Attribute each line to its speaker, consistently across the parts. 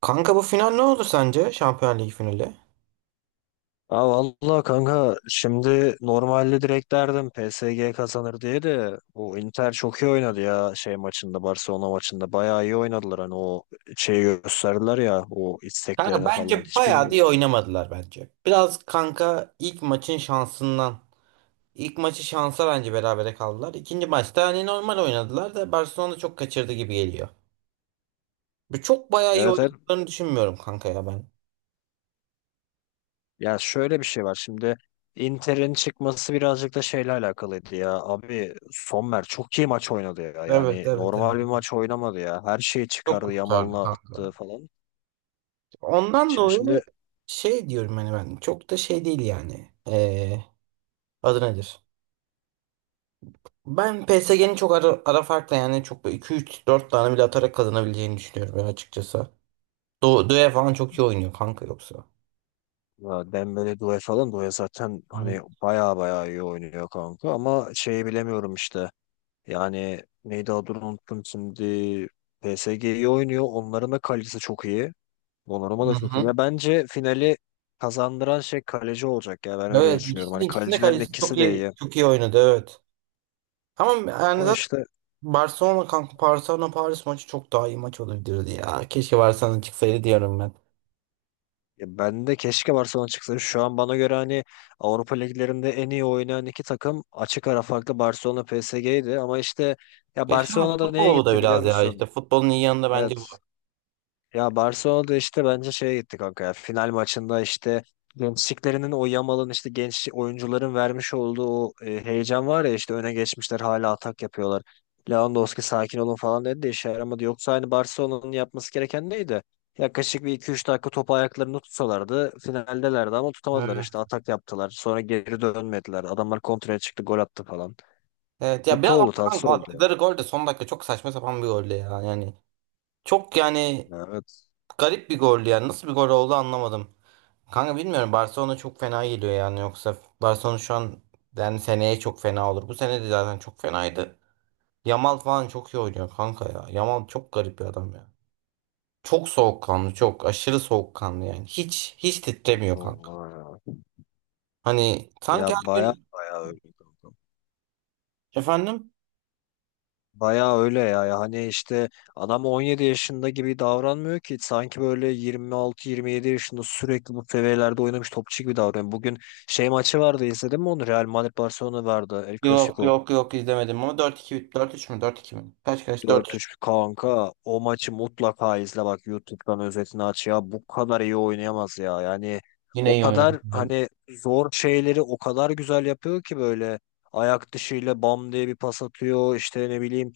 Speaker 1: Kanka bu final ne olur sence? Şampiyonlar Ligi finali.
Speaker 2: Ha valla kanka, şimdi normalde direkt derdim PSG kazanır diye, de bu Inter çok iyi oynadı ya. Şey maçında, Barcelona maçında bayağı iyi oynadılar, hani o şeyi gösterdiler ya, o
Speaker 1: Kanka
Speaker 2: isteklerini falan
Speaker 1: bence
Speaker 2: hiç
Speaker 1: bayağı da iyi
Speaker 2: bilmiyorum.
Speaker 1: oynamadılar bence. Biraz kanka ilk maçın şansından. İlk maçı şansa bence berabere kaldılar. İkinci maçta hani normal oynadılar da Barcelona çok kaçırdı gibi geliyor. Bu çok bayağı iyi
Speaker 2: Evet, evet.
Speaker 1: oynadıklarını düşünmüyorum kanka ya ben.
Speaker 2: Ya şöyle bir şey var şimdi, Inter'in çıkması birazcık da şeyle alakalıydı ya abi. Sommer çok iyi maç oynadı ya,
Speaker 1: Evet
Speaker 2: yani
Speaker 1: evet
Speaker 2: normal
Speaker 1: evet.
Speaker 2: bir maç oynamadı ya, her şeyi
Speaker 1: Çok
Speaker 2: çıkardı,
Speaker 1: kurtardı
Speaker 2: Yamal'ını
Speaker 1: kanka.
Speaker 2: attı falan.
Speaker 1: Ondan
Speaker 2: Ya
Speaker 1: dolayı
Speaker 2: Şimdi
Speaker 1: şey diyorum hani ben çok da şey değil yani. Adı nedir? Ben PSG'nin çok ara farkla yani çok 2-3-4 tane bile atarak kazanabileceğini düşünüyorum ya açıkçası. Doe falan çok iyi oynuyor kanka yoksa.
Speaker 2: Ya Dembele, Doué falan, Doué zaten hani
Speaker 1: Evet.
Speaker 2: baya baya iyi oynuyor kanka, ama şeyi bilemiyorum işte. Yani neydi adını unuttum şimdi. PSG iyi oynuyor. Onların da kalecisi çok iyi. Donnarumma
Speaker 1: Hı
Speaker 2: da çok iyi.
Speaker 1: hı.
Speaker 2: Ya bence finali kazandıran şey kaleci olacak ya, ben öyle
Speaker 1: Evet
Speaker 2: düşünüyorum.
Speaker 1: ikisinin
Speaker 2: Hani
Speaker 1: ikisinde
Speaker 2: kalecilerin
Speaker 1: kalecisi çok
Speaker 2: ikisi de
Speaker 1: iyi
Speaker 2: iyi.
Speaker 1: çok iyi oynadı evet. Ama yani
Speaker 2: Ama
Speaker 1: zaten
Speaker 2: işte
Speaker 1: Barcelona kanka, Barcelona Paris maçı çok daha iyi maç olabilirdi ya. Keşke Barcelona çıksaydı diyorum ben.
Speaker 2: Ya ben de keşke Barcelona çıksın. Şu an bana göre hani Avrupa liglerinde en iyi oynayan iki takım, açık ara farklı, Barcelona PSG'ydi, ama işte ya
Speaker 1: Keşke, ama
Speaker 2: Barcelona'da neye
Speaker 1: futbol bu da
Speaker 2: gitti biliyor
Speaker 1: biraz ya,
Speaker 2: musun?
Speaker 1: işte futbolun iyi yanı da bence
Speaker 2: Evet.
Speaker 1: bu.
Speaker 2: Ya Barcelona'da işte bence şeye gitti kanka ya. Final maçında işte gençliklerinin, o Yamal'ın, işte genç oyuncuların vermiş olduğu o heyecan var ya, işte öne geçmişler hala atak yapıyorlar. Lewandowski sakin olun falan dedi de işe yaramadı. Yoksa hani Barcelona'nın yapması gereken neydi? Yaklaşık bir iki üç dakika topu ayaklarını tutsalardı finaldelerdi, ama tutamadılar, işte
Speaker 1: Evet.
Speaker 2: atak yaptılar. Sonra geri dönmediler. Adamlar kontraya çıktı, gol attı falan.
Speaker 1: Evet ya,
Speaker 2: Kötü
Speaker 1: biraz ama
Speaker 2: oldu, tatsız
Speaker 1: kanka
Speaker 2: oldu ya.
Speaker 1: attıkları gol de son dakika çok saçma sapan bir golle ya yani. Çok yani,
Speaker 2: Ya, evet.
Speaker 1: garip bir goldü yani. Nasıl bir gol oldu anlamadım. Kanka bilmiyorum. Barcelona çok fena geliyor yani. Yoksa Barcelona şu an, yani seneye çok fena olur. Bu sene de zaten çok fenaydı. Yamal falan çok iyi oynuyor kanka ya. Yamal çok garip bir adam ya. Çok soğukkanlı, çok aşırı soğukkanlı yani. Hiç titremiyor kanka.
Speaker 2: Vallahi ya.
Speaker 1: Hani sanki
Speaker 2: Ya
Speaker 1: her
Speaker 2: baya
Speaker 1: gün
Speaker 2: baya öyle.
Speaker 1: efendim,
Speaker 2: Bayağı öyle ya. Ya hani işte adam 17 yaşında gibi davranmıyor ki. Sanki böyle 26-27 yaşında sürekli bu seviyelerde oynamış topçu gibi davranıyor. Bugün şey maçı vardı, izledin mi onu? Real Madrid Barcelona vardı. El
Speaker 1: yok
Speaker 2: Clasico.
Speaker 1: yok yok, izlemedim ama 4-2, 4-3 mü, 4-2 mi? Kaç kaç, 4-3.
Speaker 2: 4-3 kanka, o maçı mutlaka izle, bak YouTube'dan özetini aç ya, bu kadar iyi oynayamaz ya yani.
Speaker 1: Yine
Speaker 2: O
Speaker 1: iyi oynadı.
Speaker 2: kadar hani zor şeyleri o kadar güzel yapıyor ki, böyle ayak dışıyla bam diye bir pas atıyor, işte ne bileyim,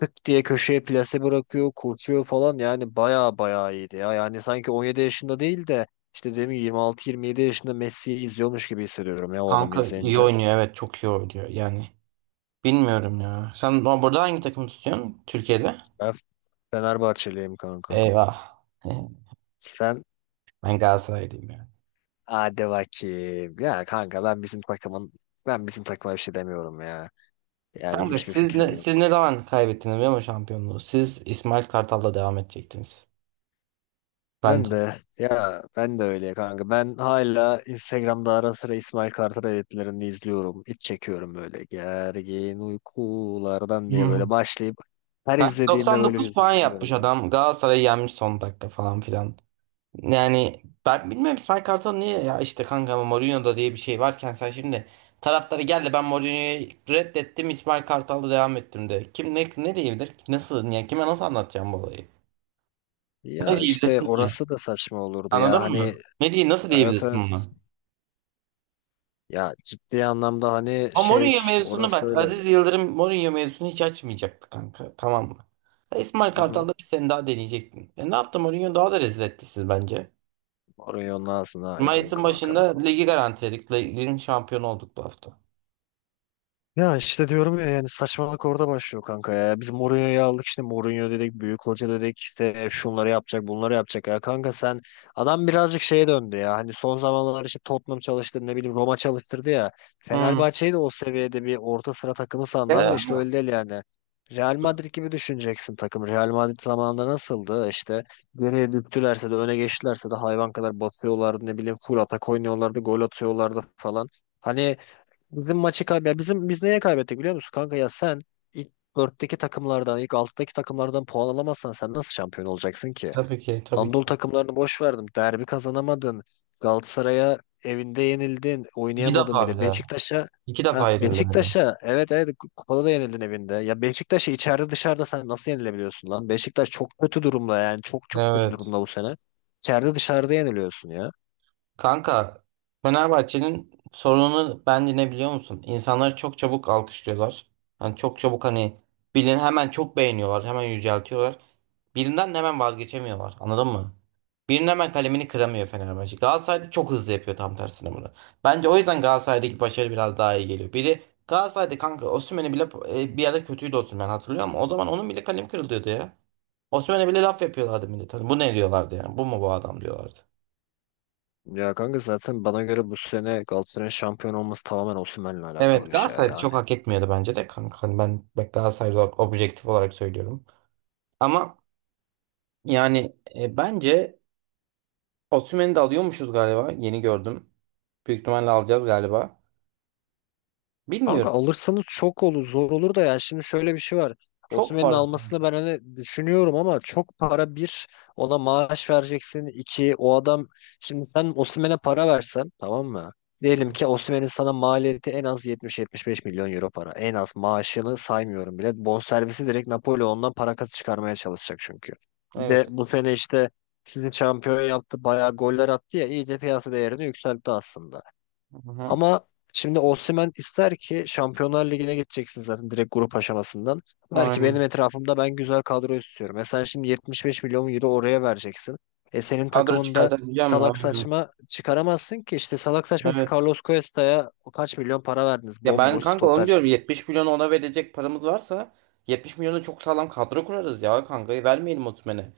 Speaker 2: tık diye köşeye plase bırakıyor, koşuyor falan. Yani baya baya iyiydi ya yani, sanki 17 yaşında değil de işte, demin 26-27 yaşında Messi'yi izliyormuş gibi hissediyorum ya o adamı
Speaker 1: Kanka iyi
Speaker 2: izleyince.
Speaker 1: oynuyor, evet çok iyi oynuyor yani. Bilmiyorum ya. Sen burada hangi takımı tutuyorsun? Türkiye'de?
Speaker 2: Ben Fenerbahçeliyim kanka,
Speaker 1: Eyvah.
Speaker 2: sen?
Speaker 1: Ben Galatasaraylıyım ya.
Speaker 2: Hadi bakayım. Ya kanka ben bizim takımın, ben bizim takıma bir şey demiyorum ya. Yani
Speaker 1: Kanka
Speaker 2: hiçbir fikrim
Speaker 1: siz
Speaker 2: yok.
Speaker 1: ne zaman kaybettiniz biliyor musun şampiyonluğu? Siz İsmail Kartal'la devam edecektiniz. Bence.
Speaker 2: Ben de ya, ben de öyle kanka. Ben hala Instagram'da ara sıra İsmail Kartal editlerini izliyorum. İç çekiyorum, böyle "gergin uykulardan" diye böyle
Speaker 1: Hmm.
Speaker 2: başlayıp, her
Speaker 1: Kanka
Speaker 2: izlediğimde böyle
Speaker 1: 99 puan yapmış
Speaker 2: hüzünleniyorum ya.
Speaker 1: adam. Galatasaray'ı yenmiş son dakika falan filan. Yani ben bilmiyorum İsmail Kartal niye ya, işte kanka ama Mourinho'da diye bir şey varken sen şimdi taraftarı geldi ben Mourinho'yu reddettim, İsmail Kartal'la devam ettim de. Kim ne diyebilir? Nasıl yani, kime nasıl anlatacağım bu olayı? Ne
Speaker 2: Ya işte
Speaker 1: diyebilirsin ki?
Speaker 2: orası da saçma olurdu ya.
Speaker 1: Anladın mı?
Speaker 2: Hani,
Speaker 1: Ne diye nasıl
Speaker 2: evet
Speaker 1: diyebilirsin ona?
Speaker 2: evet. Ya ciddi anlamda hani
Speaker 1: Ama
Speaker 2: şey,
Speaker 1: Mourinho mevzusunu,
Speaker 2: orası
Speaker 1: bak
Speaker 2: öyle.
Speaker 1: Aziz Yıldırım Mourinho mevzusunu hiç açmayacaktı kanka. Tamam mı? Ya İsmail
Speaker 2: Hı hı.
Speaker 1: Kartal'da bir sene daha deneyecektin. E ne yaptı Mourinho, daha da rezil etti siz bence.
Speaker 2: Orayı onun ağzına edeyim
Speaker 1: Mayıs'ın
Speaker 2: kanka ben.
Speaker 1: başında ligi garantiledik. Ligin şampiyonu olduk bu hafta.
Speaker 2: Ya işte diyorum ya, yani saçmalık orada başlıyor kanka ya. Biz Mourinho'yu aldık, işte Mourinho dedik, büyük hoca dedik, işte şunları yapacak, bunları yapacak ya. Kanka sen, adam birazcık şeye döndü ya. Hani son zamanlar işte Tottenham çalıştı, ne bileyim Roma çalıştırdı ya.
Speaker 1: Hmm.
Speaker 2: Fenerbahçe'yi de o seviyede bir orta sıra takımı sandı, ama işte
Speaker 1: Ama
Speaker 2: öyle değil yani. Real Madrid gibi düşüneceksin takım. Real Madrid zamanında nasıldı? İşte geriye düştülerse de öne geçtilerse de hayvan kadar basıyorlardı, ne bileyim full atak oynuyorlardı, gol atıyorlardı falan. Hani bizim maçı kaybı, bizim biz neye kaybettik biliyor musun kanka ya? Sen ilk dörtteki takımlardan, ilk altıdaki takımlardan puan alamazsan sen nasıl şampiyon olacaksın ki?
Speaker 1: tabii ki, tabii
Speaker 2: Anadolu
Speaker 1: ki.
Speaker 2: takımlarını boş verdim. Derbi kazanamadın. Galatasaray'a evinde yenildin.
Speaker 1: İki
Speaker 2: Oynayamadın
Speaker 1: defa bir
Speaker 2: bile.
Speaker 1: daha. İki defa yenildi.
Speaker 2: Beşiktaş'a, evet evet, kupada da yenildin evinde. Ya Beşiktaş'a içeride dışarıda sen nasıl yenilebiliyorsun lan? Beşiktaş çok kötü durumda, yani çok çok kötü
Speaker 1: Evet.
Speaker 2: durumda bu sene. İçeride dışarıda yeniliyorsun ya.
Speaker 1: Kanka Fenerbahçe'nin sorununu bence ne biliyor musun? İnsanları çok çabuk alkışlıyorlar. Hani çok çabuk, hani birini hemen çok beğeniyorlar. Hemen yüceltiyorlar. Birinden de hemen vazgeçemiyorlar. Anladın mı? Birinin hemen kalemini kıramıyor Fenerbahçe. Galatasaray'da çok hızlı yapıyor tam tersine bunu. Bence o yüzden Galatasaray'daki başarı biraz daha iyi geliyor. Biri Galatasaray'da kanka, Osimhen'i bile bir ara kötüydü Osimhen, hatırlıyor musun? O zaman onun bile kalemi kırılıyordu ya. Osimhen'e bile laf yapıyorlardı millet. Hani bu ne diyorlardı yani? Bu mu bu adam diyorlardı.
Speaker 2: Ya kanka zaten bana göre bu sene Galatasaray'ın şampiyon olması tamamen Osimhen'le alakalı
Speaker 1: Evet
Speaker 2: bir şey
Speaker 1: Galatasaray'da
Speaker 2: yani.
Speaker 1: çok hak etmiyordu bence de kanka. Hani ben bak Galatasaray olarak objektif olarak söylüyorum. Ama yani bence Osimhen'i de alıyormuşuz galiba. Yeni gördüm. Büyük ihtimalle alacağız galiba.
Speaker 2: Kanka
Speaker 1: Bilmiyorum.
Speaker 2: alırsanız çok olur, zor olur da ya, şimdi şöyle bir şey var.
Speaker 1: Çok
Speaker 2: Osimhen'in
Speaker 1: parlak.
Speaker 2: almasını ben hani düşünüyorum, ama çok para. Bir, ona maaş vereceksin. İki o adam, şimdi sen Osimhen'e para versen tamam mı? Diyelim ki Osimhen'in sana maliyeti en az 70-75 milyon euro para. En az, maaşını saymıyorum bile. Bonservisi direkt Napoli, ondan para kazı çıkarmaya çalışacak çünkü. Bir
Speaker 1: Evet.
Speaker 2: de bu sene işte sizi şampiyon yaptı, bayağı goller attı ya, iyice piyasa değerini yükseltti aslında.
Speaker 1: Hı hı.
Speaker 2: Ama şimdi Osimhen ister ki Şampiyonlar Ligi'ne gideceksin zaten direkt grup aşamasından. Der ki benim
Speaker 1: Aynen.
Speaker 2: etrafımda ben güzel kadro istiyorum. E sen şimdi 75 milyon euro oraya vereceksin. E senin
Speaker 1: Kadro
Speaker 2: takımında
Speaker 1: çıkartabileceğim mi?
Speaker 2: salak
Speaker 1: Aynen.
Speaker 2: saçma çıkaramazsın ki. İşte salak saçması,
Speaker 1: Evet.
Speaker 2: Carlos Cuesta'ya kaç milyon para verdiniz?
Speaker 1: Ya ben
Speaker 2: Bomboş
Speaker 1: kanka onu
Speaker 2: stoper.
Speaker 1: diyorum, 70 milyonu ona verecek paramız varsa 70 milyonu çok sağlam kadro kurarız ya kanka, vermeyelim Osimhen'e.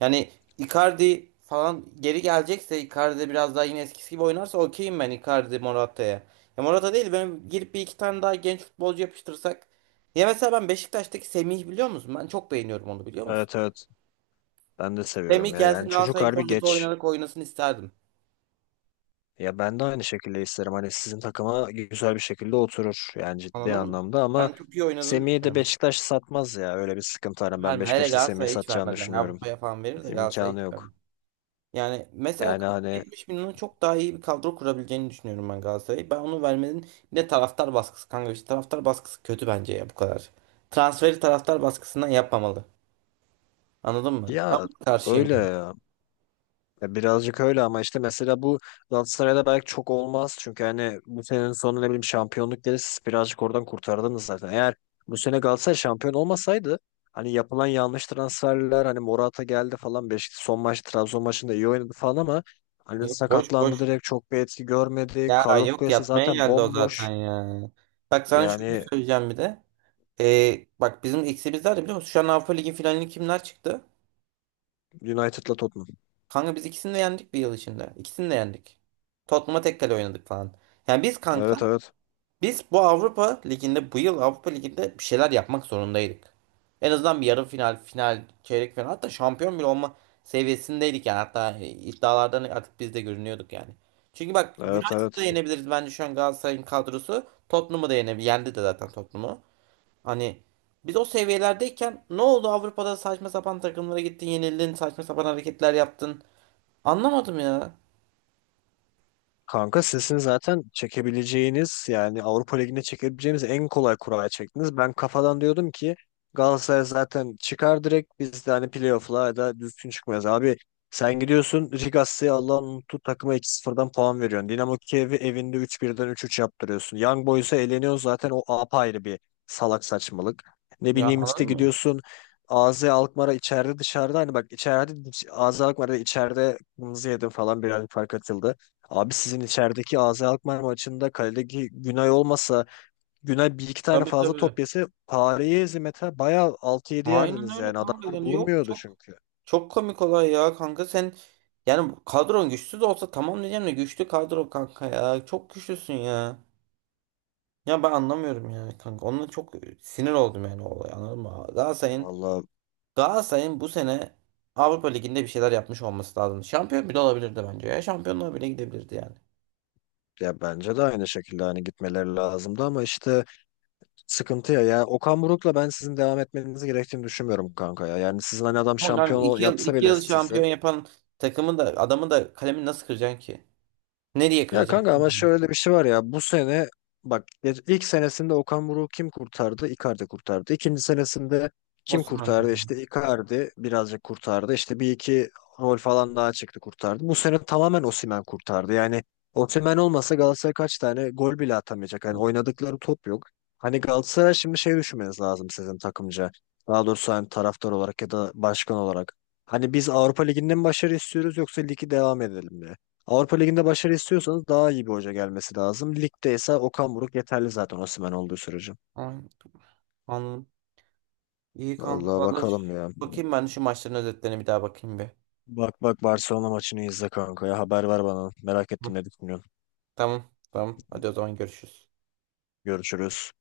Speaker 1: Yani Icardi falan geri gelecekse, Icardi de biraz daha yine eskisi gibi oynarsa okeyim ben Icardi Morata'ya. Ya Morata değil, ben girip bir iki tane daha genç futbolcu yapıştırsak. Ya mesela ben Beşiktaş'taki Semih, biliyor musun? Ben çok beğeniyorum onu, biliyor musun?
Speaker 2: Evet, evet. Ben de seviyorum
Speaker 1: Semih
Speaker 2: ya. Yani
Speaker 1: gelsin
Speaker 2: çocuk
Speaker 1: Galatasaray'ın
Speaker 2: harbi
Speaker 1: forveti
Speaker 2: geç.
Speaker 1: oynarak oynasın isterdim.
Speaker 2: Ya ben de aynı şekilde isterim. Hani sizin takıma güzel bir şekilde oturur. Yani ciddi
Speaker 1: Anladın mı?
Speaker 2: anlamda, ama
Speaker 1: Ben çok iyi oynadığını
Speaker 2: Semih'i de
Speaker 1: düşünüyorum.
Speaker 2: Beşiktaş satmaz ya. Öyle bir sıkıntı var. Ben
Speaker 1: Verme. Hele
Speaker 2: Beşiktaş'ın Semih'i
Speaker 1: Galatasaray'a hiç
Speaker 2: satacağını
Speaker 1: vermez. Yani
Speaker 2: düşünüyorum.
Speaker 1: Avrupa'ya falan verir de Galatasaray'a
Speaker 2: İmkanı
Speaker 1: hiç
Speaker 2: yok.
Speaker 1: vermez. Yani mesela
Speaker 2: Yani hani
Speaker 1: 70 milyona çok daha iyi bir kadro kurabileceğini düşünüyorum ben Galatasaray'ı. Ben onu vermenin, bir de taraftar baskısı kanka, işte taraftar baskısı kötü bence ya bu kadar. Transferi taraftar baskısından yapmamalı. Anladın mı? Ben
Speaker 2: ya,
Speaker 1: buna karşıyım.
Speaker 2: öyle. Ya birazcık öyle, ama işte mesela bu Galatasaray'da belki çok olmaz. Çünkü hani bu senenin sonu, ne bileyim, şampiyonluk gelirse siz birazcık oradan kurtardınız zaten. Eğer bu sene Galatasaray şampiyon olmasaydı, hani yapılan yanlış transferler, hani Morata geldi falan, Beşiktaş son maç Trabzon maçında iyi oynadı falan, ama hani
Speaker 1: Yok, boş
Speaker 2: sakatlandı
Speaker 1: boş.
Speaker 2: direkt, çok bir etki görmedi.
Speaker 1: Ya
Speaker 2: Carlos
Speaker 1: yok,
Speaker 2: Kuyası
Speaker 1: yatmaya
Speaker 2: zaten
Speaker 1: geldi o zaten
Speaker 2: bomboş.
Speaker 1: ya. Bak sana şunu
Speaker 2: Yani
Speaker 1: söyleyeceğim bir de. Bak bizim eksimiz nerede biliyor musun? Şu an Avrupa Ligi finalini kimler çıktı?
Speaker 2: United'la Tottenham.
Speaker 1: Kanka biz ikisini de yendik bir yıl içinde. İkisini de yendik. Tottenham'a tek kale oynadık falan. Yani biz
Speaker 2: Evet
Speaker 1: kanka,
Speaker 2: evet.
Speaker 1: biz bu Avrupa Ligi'nde, bu yıl Avrupa Ligi'nde bir şeyler yapmak zorundaydık. En azından bir yarı final, final, çeyrek final, hatta şampiyon bile olma seviyesindeydik yani, hatta iddialardan artık biz de görünüyorduk yani. Çünkü bak
Speaker 2: Evet
Speaker 1: United'ı da
Speaker 2: evet.
Speaker 1: yenebiliriz bence şu an Galatasaray'ın kadrosu. Tottenham'ı da yenebilir. Yendi de zaten Tottenham'ı. Hani biz o seviyelerdeyken ne oldu Avrupa'da, saçma sapan takımlara gittin, yenildin, saçma sapan hareketler yaptın. Anlamadım ya.
Speaker 2: Kanka sizin zaten çekebileceğiniz, yani Avrupa Ligi'ne çekebileceğiniz en kolay kuraya çektiniz. Ben kafadan diyordum ki Galatasaray zaten çıkar direkt, biz de hani playoff'la ya da düzgün çıkmayız. Abi sen gidiyorsun Rigassi'ye, Allah'ın unuttuğu takıma, 2-0'dan puan veriyorsun. Dinamo Kiev'i evinde 3-1'den 3-3 yaptırıyorsun. Young Boys'a eleniyor zaten, o apayrı bir salak saçmalık. Ne
Speaker 1: Ya
Speaker 2: bileyim işte
Speaker 1: anladın mı?
Speaker 2: gidiyorsun AZ Alkmaar'a, içeride dışarıda, hani bak içeride, AZ Alkmaar'da içeride kırmızı yedim falan, birazcık fark atıldı. Abi sizin içerideki AZ Alkmaar maçında kaledeki Günay olmasa, Günay bir iki tane
Speaker 1: Tabii,
Speaker 2: fazla top
Speaker 1: tabii.
Speaker 2: yese, Paris'i hizmete bayağı altı yedi
Speaker 1: Aynen
Speaker 2: yerdiniz
Speaker 1: öyle
Speaker 2: yani.
Speaker 1: kanka,
Speaker 2: Adamlar
Speaker 1: yani yok
Speaker 2: durmuyordu
Speaker 1: çok
Speaker 2: çünkü.
Speaker 1: çok komik olay ya kanka sen, yani kadron güçsüz de olsa tamam diyeceğim de, güçlü kadro kanka, ya çok güçlüsün ya. Ya ben anlamıyorum yani kanka, onunla çok sinir oldum yani o olay, anladın mı? Galatasaray'ın
Speaker 2: Vallahi
Speaker 1: Galatasaray'ın bu sene Avrupa Ligi'nde bir şeyler yapmış olması lazım. Şampiyon bile olabilirdi bence ya, şampiyonluğa bile gidebilirdi yani.
Speaker 2: ya, bence de aynı şekilde hani gitmeleri lazımdı, ama işte sıkıntı ya. Ya Okan Buruk'la ben sizin devam etmenizi gerektiğini düşünmüyorum kanka ya. Yani sizin hani adam
Speaker 1: Ama kanka
Speaker 2: şampiyon
Speaker 1: iki yıl
Speaker 2: yapsa
Speaker 1: iki
Speaker 2: bile
Speaker 1: yıl
Speaker 2: sizi.
Speaker 1: şampiyon yapan takımı da adamı da kalemi nasıl kıracaksın ki? Nereye
Speaker 2: Ya kanka
Speaker 1: kıracaksın
Speaker 2: ama
Speaker 1: ki?
Speaker 2: şöyle bir şey var ya, bu sene bak, ilk senesinde Okan Buruk kim kurtardı? Icardi kurtardı. İkinci senesinde kim
Speaker 1: Osman
Speaker 2: kurtardı?
Speaker 1: kırdı.
Speaker 2: İşte Icardi birazcık kurtardı. İşte bir iki rol falan daha çıktı, kurtardı. Bu sene tamamen Osimhen kurtardı. Yani Osimhen olmasa Galatasaray kaç tane gol bile atamayacak. Hani oynadıkları top yok. Hani Galatasaray şimdi şey düşünmeniz lazım, sizin takımca. Daha doğrusu hani taraftar olarak ya da başkan olarak. Hani biz Avrupa Ligi'nden mi başarı istiyoruz, yoksa ligi devam edelim mi? Avrupa Ligi'nde başarı istiyorsanız daha iyi bir hoca gelmesi lazım. Ligde ise Okan Buruk yeterli zaten, Osimhen olduğu sürece.
Speaker 1: Aynen. Anladım. İyi kanka
Speaker 2: Vallahi
Speaker 1: valla,
Speaker 2: bakalım ya.
Speaker 1: bakayım ben şu maçların özetlerine bir daha, bakayım bir.
Speaker 2: Bak bak, Barcelona maçını izle kanka ya. Haber ver bana. Merak
Speaker 1: Hı.
Speaker 2: ettim ne düşünüyorsun.
Speaker 1: Tamam tamam, hadi o zaman görüşürüz.
Speaker 2: Görüşürüz.